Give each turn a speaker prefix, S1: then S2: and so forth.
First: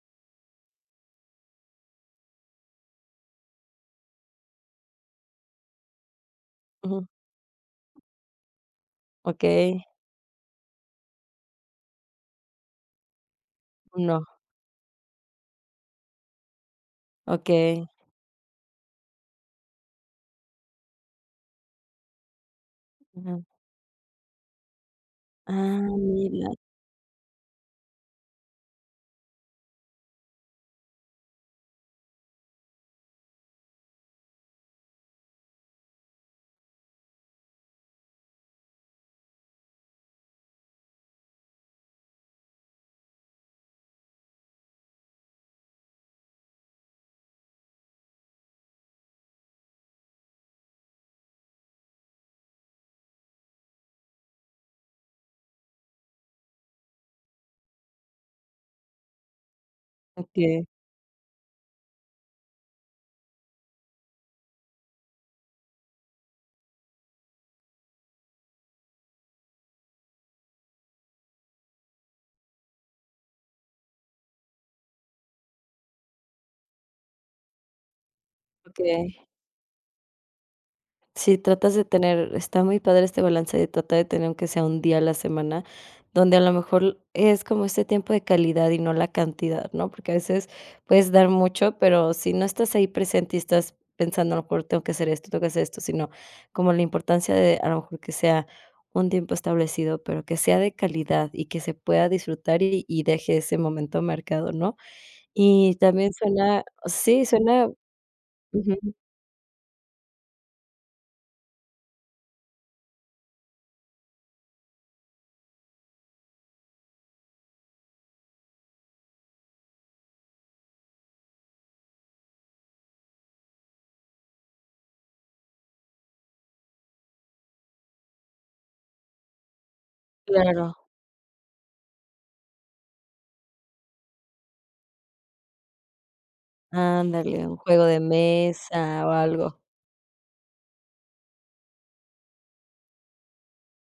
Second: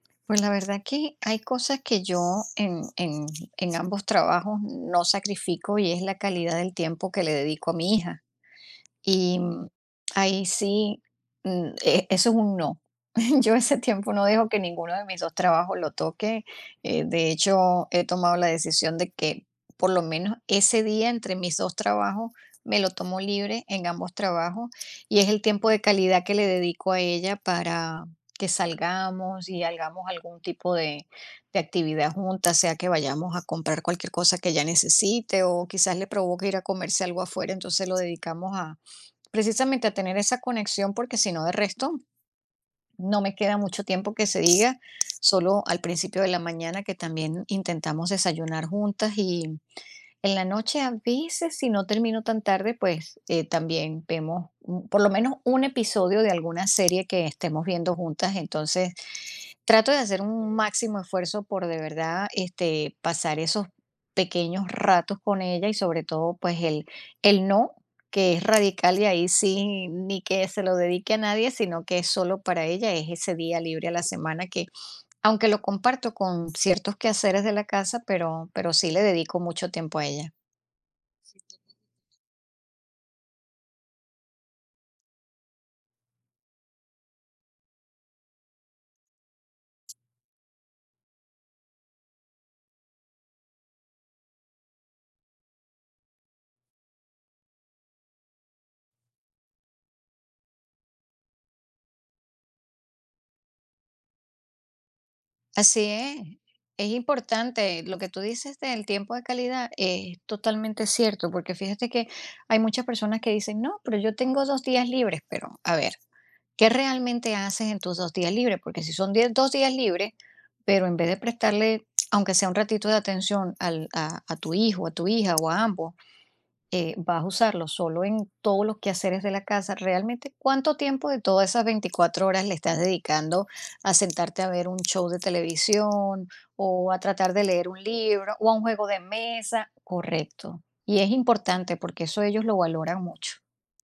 S1: Pues, la verdad que hay cosas que yo en en en ambos trabajos no sacrifico, y es la calidad del
S2: Ujú.
S1: tiempo que le dedico a mi hija. Y
S2: Okey.
S1: ahí sí, mm, e eso es un no. Yo ese tiempo no
S2: No.
S1: dejo que ninguno de mis 2 trabajos lo toque, eh, de hecho,
S2: Okey.
S1: he tomado la decisión de que, por lo menos, ese día entre mis 2 trabajos me lo tomo
S2: Ujú.
S1: libre en ambos trabajos. Y es el tiempo de
S2: Ah,
S1: calidad que le
S2: mira.
S1: dedico a ella para que salgamos y hagamos algún tipo de de actividad juntas, sea que vayamos a comprar cualquier cosa que ella necesite, o quizás, le provoque ir a comerse algo afuera. Entonces, lo dedicamos a precisamente a tener esa conexión, porque si no, de resto, no me queda mucho tiempo que se diga, solo al principio de la mañana que también intentamos desayunar juntas. Y en la noche a veces, si no termino tan tarde, pues, eh, también vemos por lo menos, un episodio de alguna serie que estemos viendo juntas. Entonces, trato de hacer un
S2: Okey.
S1: máximo esfuerzo por de verdad, este, pasar esos pequeños ratos con ella y sobre todo, pues, el el no que es radical y ahí sí ni que se lo dedique a nadie, sino, que es solo para ella, es ese día libre a la semana que, aunque lo comparto con ciertos quehaceres de la casa, pero pero sí le
S2: Okey.
S1: dedico mucho tiempo a ella.
S2: Si tratas de tener está muy padre este balance de tratar de tener aunque sea un día a la semana, donde a lo mejor es como este tiempo de calidad y no la cantidad, ¿no? Porque a veces puedes dar mucho, pero si no estás ahí presente y estás pensando, a lo mejor tengo que hacer esto, tengo que hacer esto, sino, como la importancia de, a lo mejor, que sea un tiempo establecido, pero que sea de calidad, y que se pueda disfrutar y deje ese momento mercado, ¿no? Y
S1: Así
S2: también suena,
S1: es,
S2: sí, suena
S1: importante, lo que tú dices del
S2: ujú.
S1: tiempo de calidad es totalmente cierto, porque fíjate que hay muchas personas que dicen: "No, pero yo tengo 2 días libres, pero a ver, ¿qué realmente haces en tus 2 días libres? Porque si son die 2 días libres, pero en vez de prestarle aunque sea un ratito de atención al a a tu hijo, a tu hija o a ambos, eh, vas a usarlo solo en todos los quehaceres de la casa, realmente, ¿cuánto
S2: Claro.
S1: tiempo de todas esas 24 horas le estás dedicando a sentarte a ver un show de televisión, o a tratar de
S2: Ándale, un
S1: leer un
S2: juego de
S1: libro, o a un juego de
S2: mesa o algo.
S1: mesa? Correcto. Y es importante porque eso ellos lo valoran mucho.